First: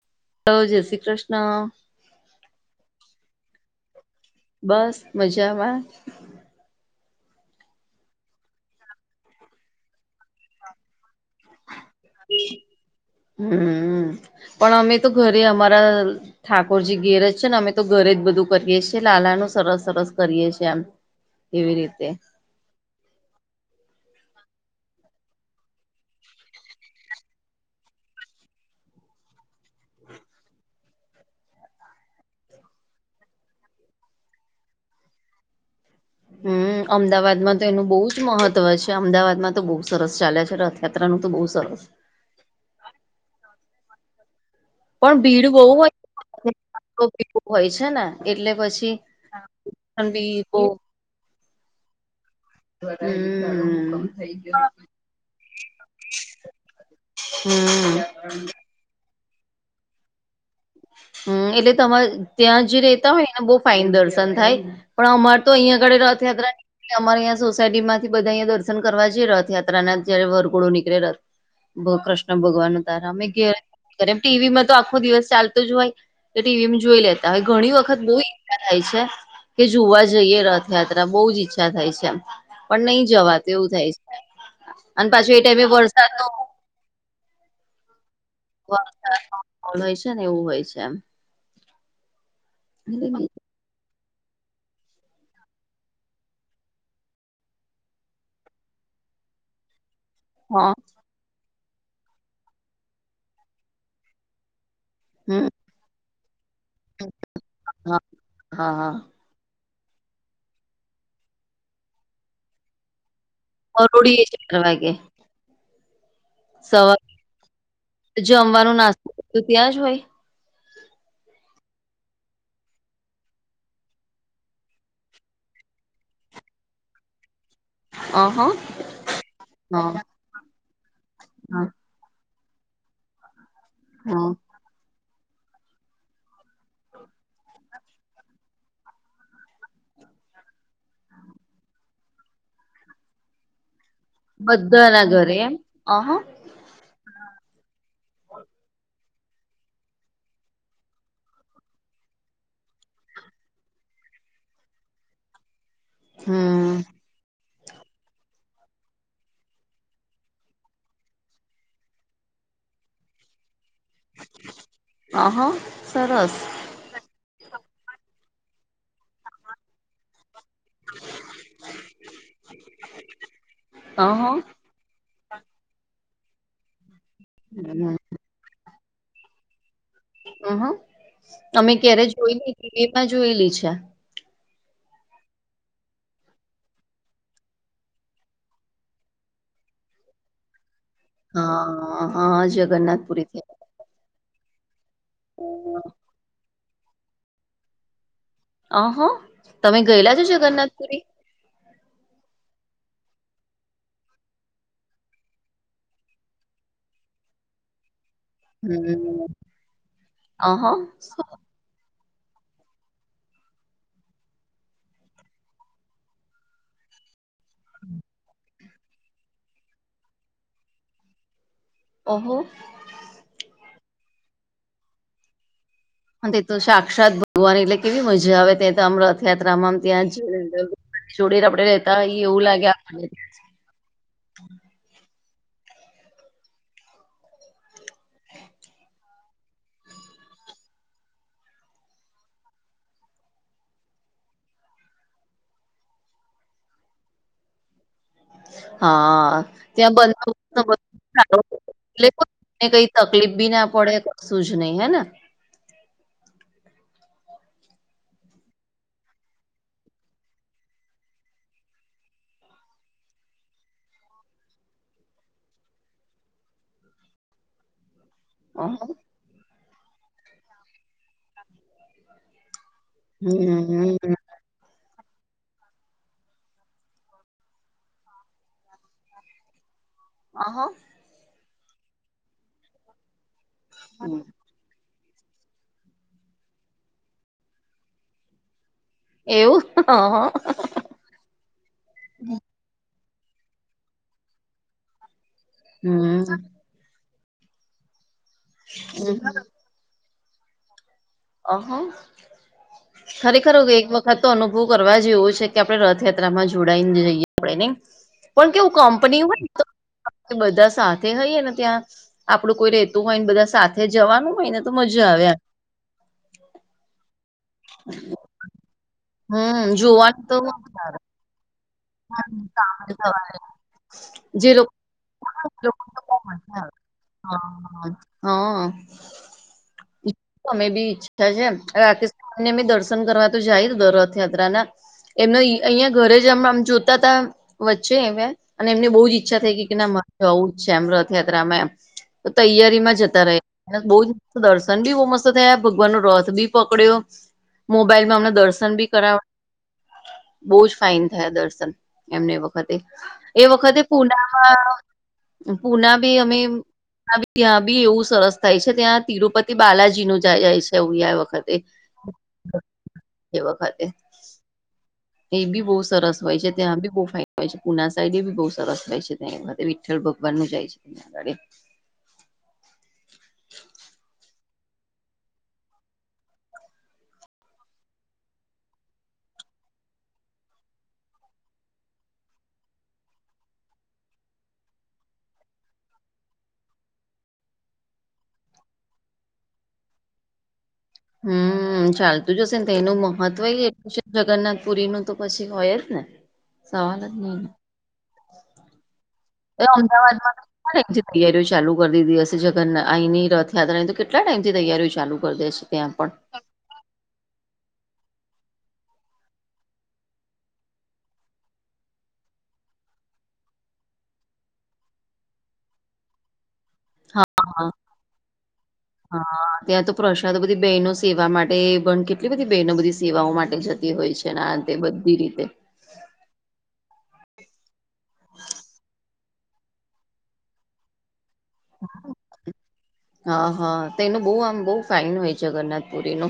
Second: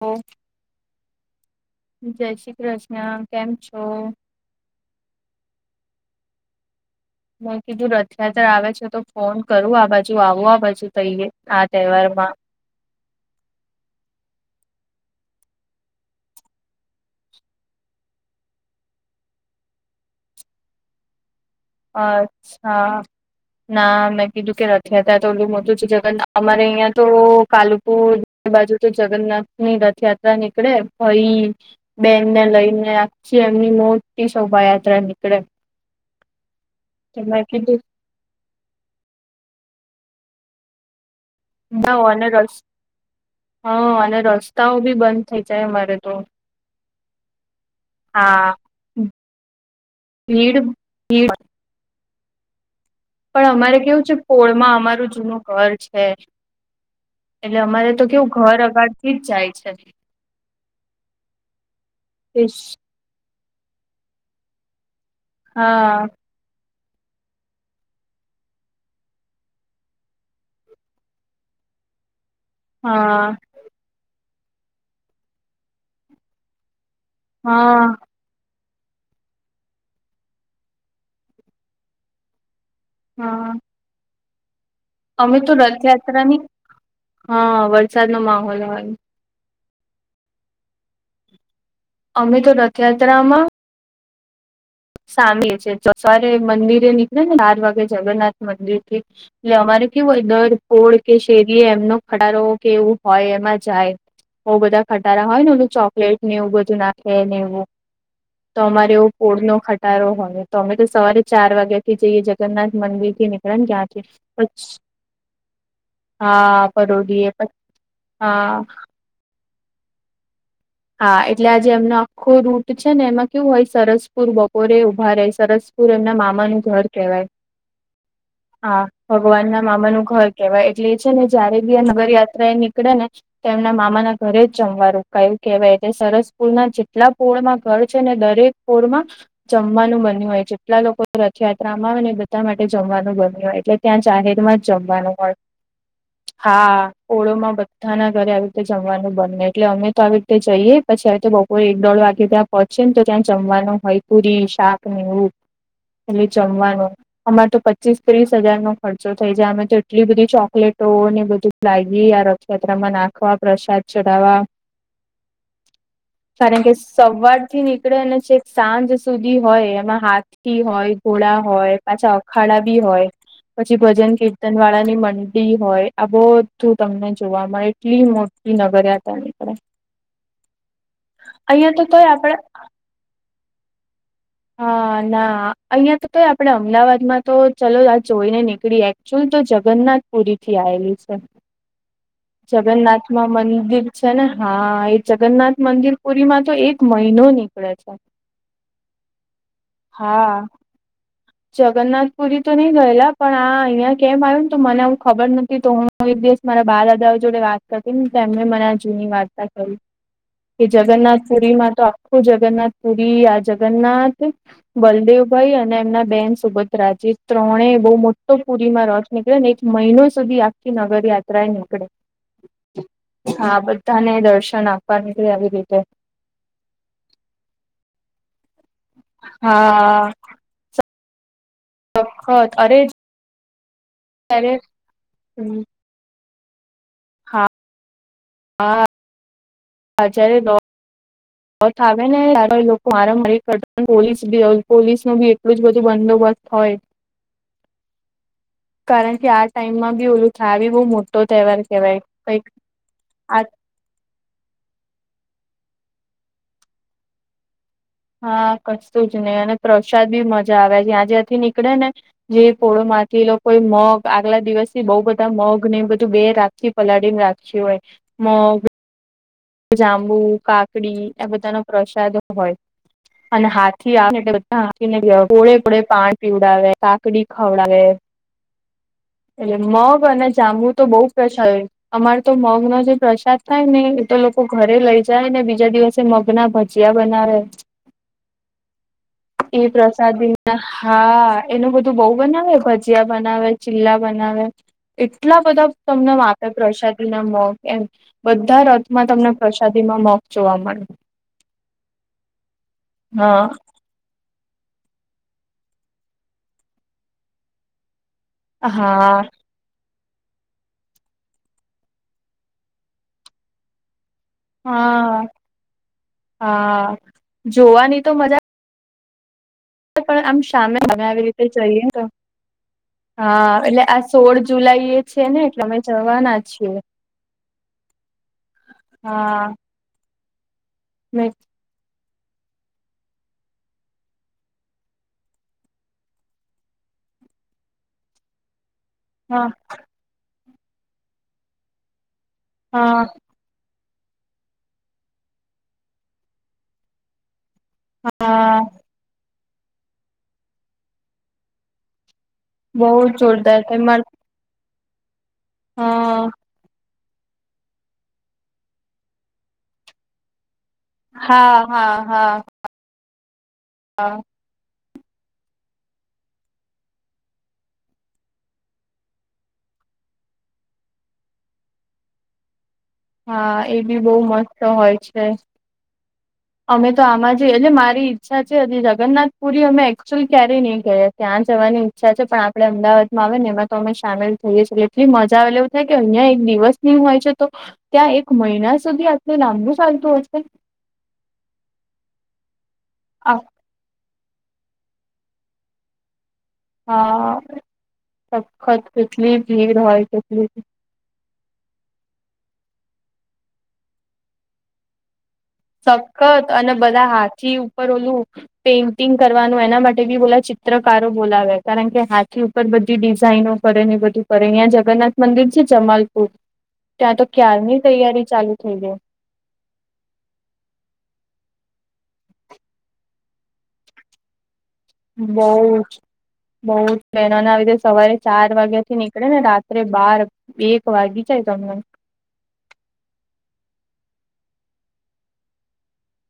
હા હ જય શ્રી કૃષ્ણ જય શ્રી કૃષ્ણ કેમ છો બસ મજામાં ના કીધું રથયાત્રા આવે છે તો ફોન કરું આ બાજુ આવું આ બાજુ કઈએ આ તહેવાર માં હમ પણ અમે તો ઘરે અમારા ઠાકોરજી ગેરજ છે ને અમે તો ઘરે જ બધું કરીએ છીએ લાલાનુંું સરસ સરસ કરીએ છીએ એમ અચ્છા ના મેં કીધું કે રથયા હતા તો ઓલું મોટું છે જગ અમારે અહિયાં તો કાલુપુર એ બાજુ તો જગન્નાથ ની રથયાત્રા નીકળે ભાઈ બેનને લઈને આછી એમની મોટી શોભાયાત્રા નીકળે હમ મેં અમદાવાદમાં તો કીધું એનું બહુ જ મહત્વ હોય છે, અમદાવાદમાં તો બહુ સરસ ચાલ્યા છે, રથયાત્રાનું તો બહુ સરસ ના અને ર હા અને રસ્તાઓ બી બંધ થઇ જાય અમારે તો ઓકે હોય છે, ને હા એટલે પછી બી બ ભીડ ભીડ હ પણ અમારે કેવું છે, પોળમાં અમારું જૂનું ઘર છે. એટલે અમારે તો હમ કેવું ઘર અગાડ થી જ જાય છે. હમ એટલે તમારે ઈશ ત્યાં જે રેતા હોય ને બહ ફાઇન દર્શન થાય પણ અમા તો અહં ઘડે હા રથયાત્રા ની અમારે અં સોસાયટી માંથી બધા અહીંયા દર્શન કરવા જ રથ યાત્રા ના જયારે વરઘોડો નીકળે રથ બહ કૃષ્ કૃષ્ણ ભગવાન ન તારા હા અમે ઘેમ ટીવીમાં તો આખો દિવસ ચાલતો જ હોય તો ટીવીમાં જોઈ લે હવે ઘણી હા વખત બોઈ થાય છે, કે જોવા જઈએ રથયાત્રા બહુ જ ઈચ્છા થાય છે. પણ નહી જવા તો હા એવું થાય છે. અને પાછું અમે એ તો ટાઈમે વરસાદ ન રથયાત્રાની હા વરસાદ નો મામ હોય છે, ને એવું હોય છે, એમ અમે તો રથયાત્રામાં સામેી છે, સવારે મંદિરે નીકળે ને બાર વાગે જગન્નાથ મંદિર થી એટલે અમાર કેવું હોય દર હા કોળ કે શેરીએ એમનો ખટારો કે એવું હોય એમાં જાય બઉ બધા ખટારા હમ હોય ને ઓધું ચોકલેટ ને એવું બધું નાખે ને એવું હા તો હા હા અમારેવું ઓળ નો ખટારો હોય તો અમે તો સવારે ચાર વાગ્યા થી જઈએ જગન્નાથ મંદિર થી ને મ ક્યાં છે. મરોડીએ ચાર વાગે હા સવારે પરોડીએ પછી હા તો ત્યાં જ હોય હા એટલે આ જેે એમનો આખો રૂટ છે, ને એમાં કેવું હોય સરસપુર બપોરે ઉભા રે સરસુ પુર એમના મામાનું ઘર કેહેવાય હા ભગવાન ના મામાનું હા ઘર કેવા એટલે એ છે, ને જયારે બી આ નગર યાત્રા એ નીકળે ને તો એમના મામા ના હા ઘરે જ જમવાનુંું કયું કેહેવાય સરસપુર ના જેટલા પોળમાં ઘર છે, ને દરેક પોળમાં જમવાનું બન્યું હોય જેટલા લોકો રથયાત્રામાં આવે ને બધા માટે જમવાનું બન્યું હોય એટલે ત્યાં જાહેર માં જ બધાના જમવાનું હોય ઘરે એમ અહ હા ઓળોમાં બધાના ઘરે આવી રીતે જમવાનું બનેને એટલે અમે તો આવીી તે જઈએ પછી હવે તો બપોરે એક દોઢ વાગે ત્યાં પહોંચીે ને તો ત્યાં જમવાનું હોય પુરી શાક ને એવું એટલે હમ્મ જમવાનું અમારે તો પ પચીસ ત્રીસ હજાર નો ખર્ચો થઈ જાય અમે તો એટલી બધી ચોકલેટો ને બધું ફ્ગી યાત્રામાં નાખવા પ્રસાદ ચડાવવા હ હા સરસ કારણ કે સવાર થી નીકળે અને છેક સાંજ સુધી હોય એમાં હાથ હોય ઘોડા હોય પાછા અખાડા બી હોય પછી અહ ભજન કીર્તન વાળાની મ હોય આ બહું તમને જોવા મળે હમ્મ એટલી મોટી નગરિયા હતા એનીકે હ હ અમે તો ક્યારે તોય જોય આપડે લ એમાં જોયેલી છે. હા ના અહિયાં તો ક આપડે અમદાવાદમાં તો ચાલ આ જોઈ ને નીકળી ચુલ તો જગન્નાથ પુરી થી આવેલી છે. હા હા જગન્નાથ જગન્નાથપુરી માં થી મંદિર છે, ને હા એ જગન્નાથ મંદિર પુરીમાં તો એક મહિનો નીકળે છે. અહા તમે ગયેલા છો હા જગન્નાથપુરી જગન્નાથપુરી તો નહી ગયેલા પણ આ અહિયાં કેમ આવ્યું ને તો મને આવું ખબર નથી તો હું હું એક દિવસ મારા બા દાદાઓ જોડે વાત તેમને મને જુની હમ્મ વાર્તા કરી કે અહ જગન્નાથ પુરી માં તો આખું જગન્નાથ પુરી આ જગનાથ બલદેવભાઈ અને એમના બેન સુોબત રા ત્રણે બહુ મોટો પુરીમાં રસ નીકળે ને એક મહિનો સુધી આખી નગર યાત્રા નીકળે ઓહો હા બધાને દર્શન આપવા નીકળે આવી રીતે તે તો સાક્ષાત ભગવાની એટલે કેવી મજા આવે ત્યાં તો આમ રથયાત્રામાં આમ હા ત્યાં જ આપડી જોડે રબર રેત વખત અરે અરે હમ હાચ્યારે દો થ આવે નેાર લોકો મારા મારી કરતા પોલીસ બી પોલીસ ન બી એટલું જ બધું બંદોબસ્ત હોય કારણ કે હા આ ત્યાં ટાઈમમાં બી ઓલું બંદોબસ્ત થાય બી બહુ મોટો તહેવાર કેવાય કઈક ને કઈ તકલીફ આ બી ના પડે કશું જ નહી હે હા કચતું જ નઈ અને પ્રસાદ બી મજા આવે જ્યાં જ્યાંથી નીકળે ને જે કોળો માંથી એ લોકો મગ આગલા દિવસ થી બહુ બધા મગ ને બધું બે રાત થી પલાડીને રાખ હોય મગ હા જાંબુ કાકડી આ બધાના પ્રસાદો હોય અને હાથથી હમ્મ આવે બધા કેવા ગોળે પળે પાન પીવડાવે કાકડી ખવડાવે એટલે મગ અને જાંબુ અહ તો બહુ પ્રસાદ હોય અમારે તો મગ નો જે પ્રસાદ થાયને તો લોકો ઘરે લઈ જાય ને બીજા દિવસે મગના ભજીયા બનાવે એવું એ પ્રસાદ અહ હા એનું બધું બહુ બનાવે ભજીયા બનાવે ચીલા બનાવે એટલા બધા તમને હમ્મ વાપ પ્રસાદીના મગ એમ બધા ર વરસાદી માં મોક જોવા મળે ઓહો હા ખરેખર એક તો અનુભવ કરવા જે એવો છે કે આપણે રથયાત્રામાં જોડાઈને જઈએ આપડે નને પણ કેવું હા કંપની હોય બધા સાથે હોઈએ ને ત્યાં આપડું કોઈ રતું હોય ને બધા સાથે જવાનું હોય ને તો મજા હા આવે હા જોવાની તો મજા હમ જોવાનું પણ તો આમ સામે મજા આવે અમે આવી રીતે જઈએ હા એટલે આ સોળ જે લોકો જુલાઈ એ છે ને એટલે બહુ અમે મજા જવાના આવે. છીએ હા હા હા તમે બી મે ઈચ્છા છે રાત્રે અને એમે દર્શન કરવા તો જાય રથયાત્રા ના એમને અહિયાં ઘરે જ હમણા જોતા ત વચ્ચે એ અને એમને બહુ જ ઈચ્છા હા થઈ કે કે ના જવું જ છે એમ રથયાત્રામાં એમ તો તૈયારીમાં હા જતા રહયા બહ જ દર્શન બી બહુ મસ્ત થયા ભગવાન નો રથ બી પકડ્યો મોબાઈલમાં અમણા હા દર્શન બી કરાવ બહુ જ ફાઇન થયા દર્શન એમને વખતે બહુ વ એ જોરદાર છે વખતે હ પુનામાં પુના ભી હા અમે ત્યાં બી એવું સરસ થાય છે ત્યાં તિરુપતિ બાલાજી નું જ જાય છે થવું આ વખતે હા હા હા એ વખતે હા એ બી બહુ સરસ હોય છે ત્યાં બી બહુ ફાયદા હોય છે પુના સાઈડ એ બી બહુ સરસ હોય છે ત ભગવાનનું જાય છે તં આગે હા એ બી બહુ મસ્ત હોય છે. અમે તો આમાં જ એટલે મારી ઈચ્છા છેજી જગનાથપુરી અમે એકક્ચુઅલ ક્યારેય નહી ગયા ત્યાં જવાની. અચ્છા છે પણ આપડ અમદાવાદમાં આવે ને એમાં તો અમે સામેલ થઈએ છીએ એટલી મજા આવે એવું થાય કે અહીયા એક દિવસ હોય છે તો ત્યા એક મહિના સુધી આટલે લાંબું ચાલતું હશે હમ ચાલતું જશે ને તો એનું મહત્વ એટલું જગન્નાથ પુરી નુ તો પછી હોય જ ને સવાલ જ આહા નહી સખત કેટલી એ ભીડ હોય કેટલી અમદાવાદમાં તો તૈયારીઓ ચાલુ કરી દીધી હશે જગન્નાથ અહીંની રથયાત્રાની તો કેટલા ટાઈમથી તૈયારીઓ ચાલુ કરી દેશે સખત અને બધા હાથી ઉપર ઓલું પેઇન્ટિંગ કરવાનું એના માટે બી ઓલા ચિત્રકારો બોલાવે કારણ કે હાથી ઉપર ઉપ બધી ડિઝાઇનો કરે ને બધું કરે અહીંયા જગન્નાથ મંદિર છે જમાલપુર ત્યાં તો હા હા ક્યારની તૈયારી ચાલુ થઈ ગઈ હા ત્યાં તો પ્રશ્ન તો બધી બહેનો સેવા માટે પણ કેટલી બધી બહેનો બધી સેવાઓ માટે જતી હોય છે બધુ બઉ જ બઉ જ બહેનોને આવી સવારે ચાર વાગ્યા થી નીકળે ને રાત્રે બાર એક વાગી જાય તમે હા હા તો એનું બહુ આમ બહુ ફાઈન હોય છે જગન્નાથપુરી નુ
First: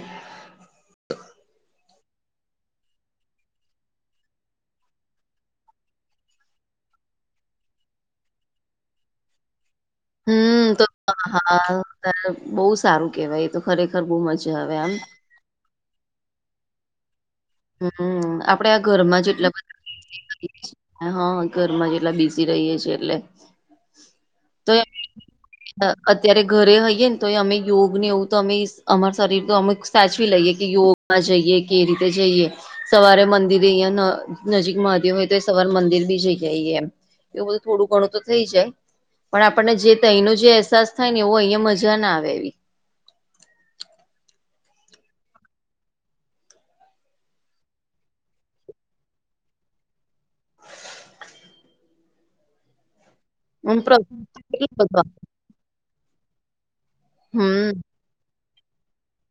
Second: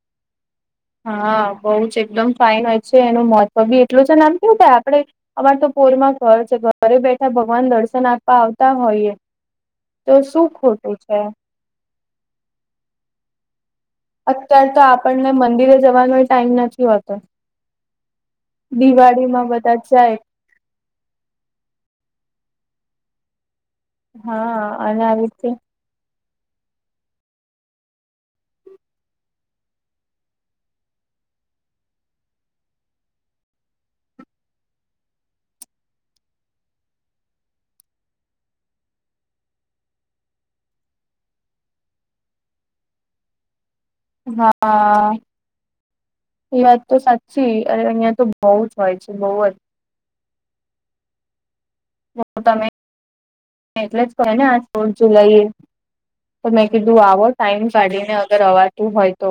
હા બઉ જ એકદમ ફાાઈન હોય છે એનું મહત્વ બી એટલું જ નામ કેવું થાય આપડે અમાર તો પોરમાં ઘર છે ઘરે બેઠા ભગવાન દર્શન આપવા આવતા હોઈએ તો શું હમ તો ખોટું છે હા બહ સારું કેવાય એ તો ખરેખર બ અત્યાર તો આપણને મંદિરે જવાનો ટાઈમ નથી હોતો. હમ આપડે આ ઘરમાં દિવાળીમાં જેટલા બધા જાય બધા. હા ઘરમાં જેટલા બીજી રહીએ છીએ એટલે. તો હા અને આવી રીતે. અત્યારે ઘરે હઈએે ને તો અમે યોગ ને એવું તો અમે અમાર શરીર તો અમે સાચવી લઈએ કે યોગ. ચાલવા જઈએ કે રીતે જઈએ. સવારે મંદિરે અહિયાં નજીક. મહાદેવ હોય તો એ સવારે મંદિર બી જઈ એમ. એ બધું થોડું ઘણું તો થઈ જાય. પણ આપણને જે અનો જે અહેસાસ થાય ને એવો અહીંયા મજા ના આવે એવી. હા. એ વાત તો સાચી અહિયાં તો બઉુ જ હોય છે બઉ. તો તમે હમ પ્ર એટલે જ કો ને આ ફોર્થ જુલાઈ એ. તો મેં કીધું આવો ટાઈમ હમ કાઢીને અગર અવાતું હોય તો.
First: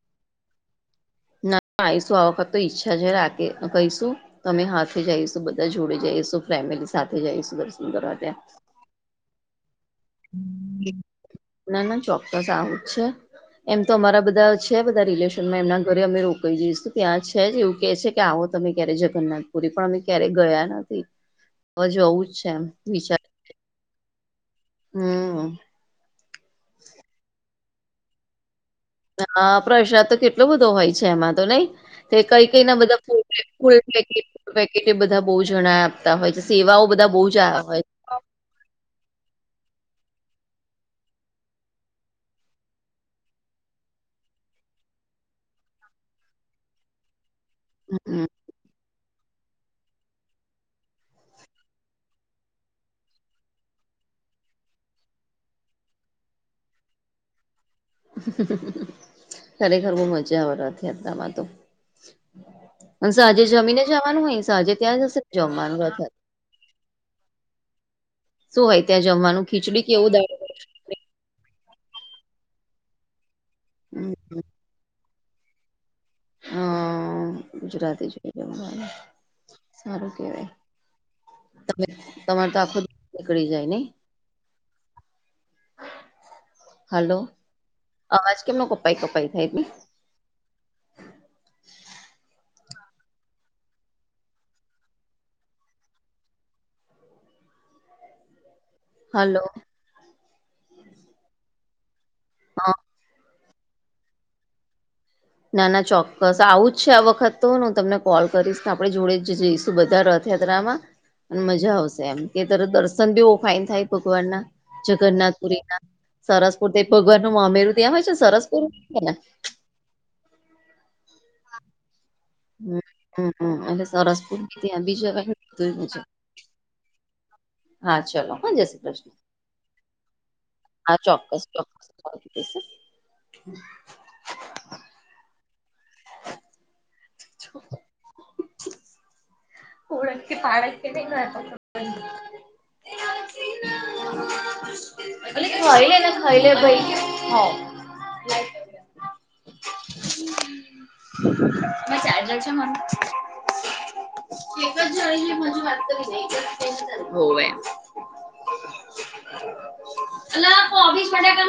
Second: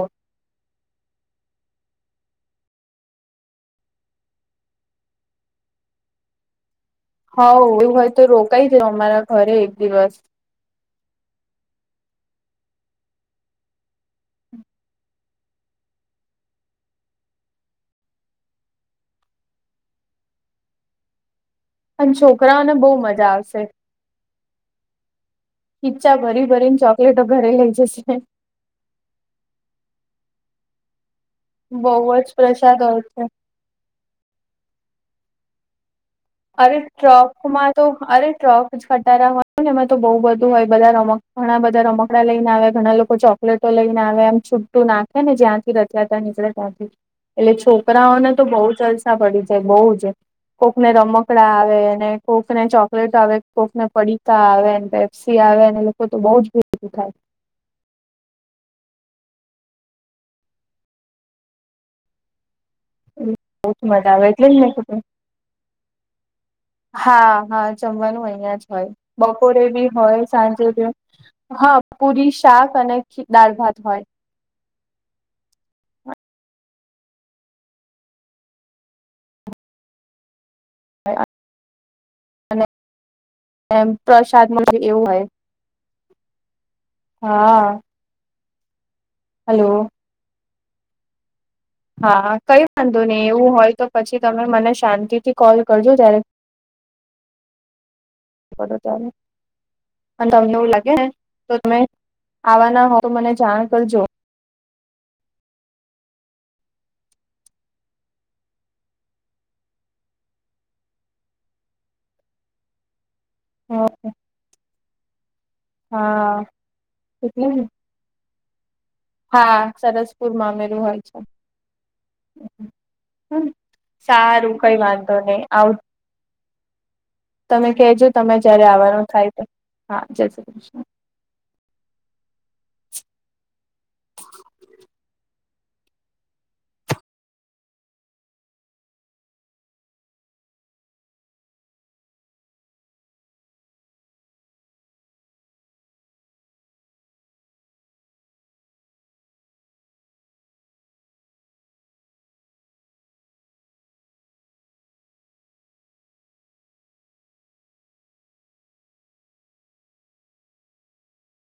ના આવીશું આ વખત તો ઈચ્છા છે રાતે રઈશું તમે હાથે જઈશું બધા જોડે જઈશું. ફેમિલી સાથે જઈશું દર્શન કરવા ત્યાં. તમારા ઘરે એક દિવસ. ના ના ચોક્કસ આવું જ છે. એમ તો અમારા બધા છે બધા રિલેશનમાં એમના ઘરે અમે રોકાઈ જઈશું ત્યાં છે જ એવું કે છે. કે આવો તમે ક્યારે જગન્નાથપુરી પણ અમે ક્યારે ગયા નથી. હવે અને જવું જ છે એમ છોકરાઓને બહુ વિચાર મજા આવશે. હમ. ખીચ્ચા ભરી ભરીને ચોકલેટો ભરે લઇ જશે. હા પ્રસાદ તો કેટલો બધો હોય છે એમાં તો નહી બહુ તે જ કઈ કઈ ના પ્રસાદ હોય બધા ફૂ. છે ફૂલ પેટ પેકેટ એ બધા બહુ જણા આપતા હોય છે અરે સેવાઓ બધા બહુ જ ટ્રકમાં હોય તો છે. અરે ટ્રક જ ખટાારા હોય ને એમાં તો બઉુ બધું હોય બધા ર ઘણા બધા રમકડા લઈને આવ્યા ઘણા લોકો ચોક. લેટો લઈને આવે એમ છૂટું નાખે ને જ્યાંથી રચ્યા ત્યાં નીકળે ત્યાંથી. એટલે હમ છોકરાઓને તો બહુ જલસા પડી જાય બહુ જ કોકને રમક. આવે કોક ને ચોકલેટ આવે કોફ ને પડીતા આવે પેપ્સી આવે લોકો તો બ. બ થાય. [inaudible] ખરેખર બહુ મજા આવે રથયાત્રામાં તો. પણ સાંજે બહુ જમીને જ મજા જવાનું આવે હોય એટલે જ મેં સાંજે કીધું ત્યાં જશે જમવાનું અથ. હા હા જમવાનું અહં શું જ હોય ત્યાં જમવાનું બપોરે ખીચડી બી કેવું હોય દાળ ભાત સાંજે જે. હા પુરી શાક અને ખી દળ ભત હોય. હા ગુજરાતી જોઈ જ સારું કેવાય. હ આ. તમે તમા. અને એમ પ્રસાદમાં જે એવું હોય. હાલો હા. અવાજ કેમનો કપાઈ કપાઈ થાય ભ. હલો હા કઈ વાંધો નહી એવું હોય તો પછી તમે મને શાંતિથી કોલ કરજો જ્યારે. હ છે. ત્યારે હાલો અને તમને એવું લાગે તો તમે. હ આવા ના હોય મને જાણ કરજો. ના ના ચોક્કસ આવું જ છે આ વખત તો હું તમને કોલ કરીશ ને આપણે જોડે જ જઈશું બધા ર. યાત્રામાં અને મજા આવશે એમ. કે તર દર્શન બી ફાાઈન થાય ઓકે ભગવાન ના જગન્નાથપુરી ના. હા સરસપુર તો એક ભગવાન નું એટલે ને મામેરું ત્યાં હોય છે સરસપુર ને. હા સરસપુરમાં અમેરું હોય છે. હમ મમ એટલે સરસપુર સારું કઈ આવી જ વાંધો નહી આવ હવેુંજ. તમે કહેજો ચલો તમે હા જય્યારે જય શ્રી આવવાનું કૃષ્ણ થાય હા જય શ્રી કૃષ્ણ. ચોક્કસ ચોક્કસ પસા છ ઓળખ પાળખ નઈ ખાઈ લ ના ખાઈ લ ભાઈ હ [unintelligible] [inaudible] બસ આાલ જ છે મારું એક જજ વાતત અલ કોબીસ ફટાકા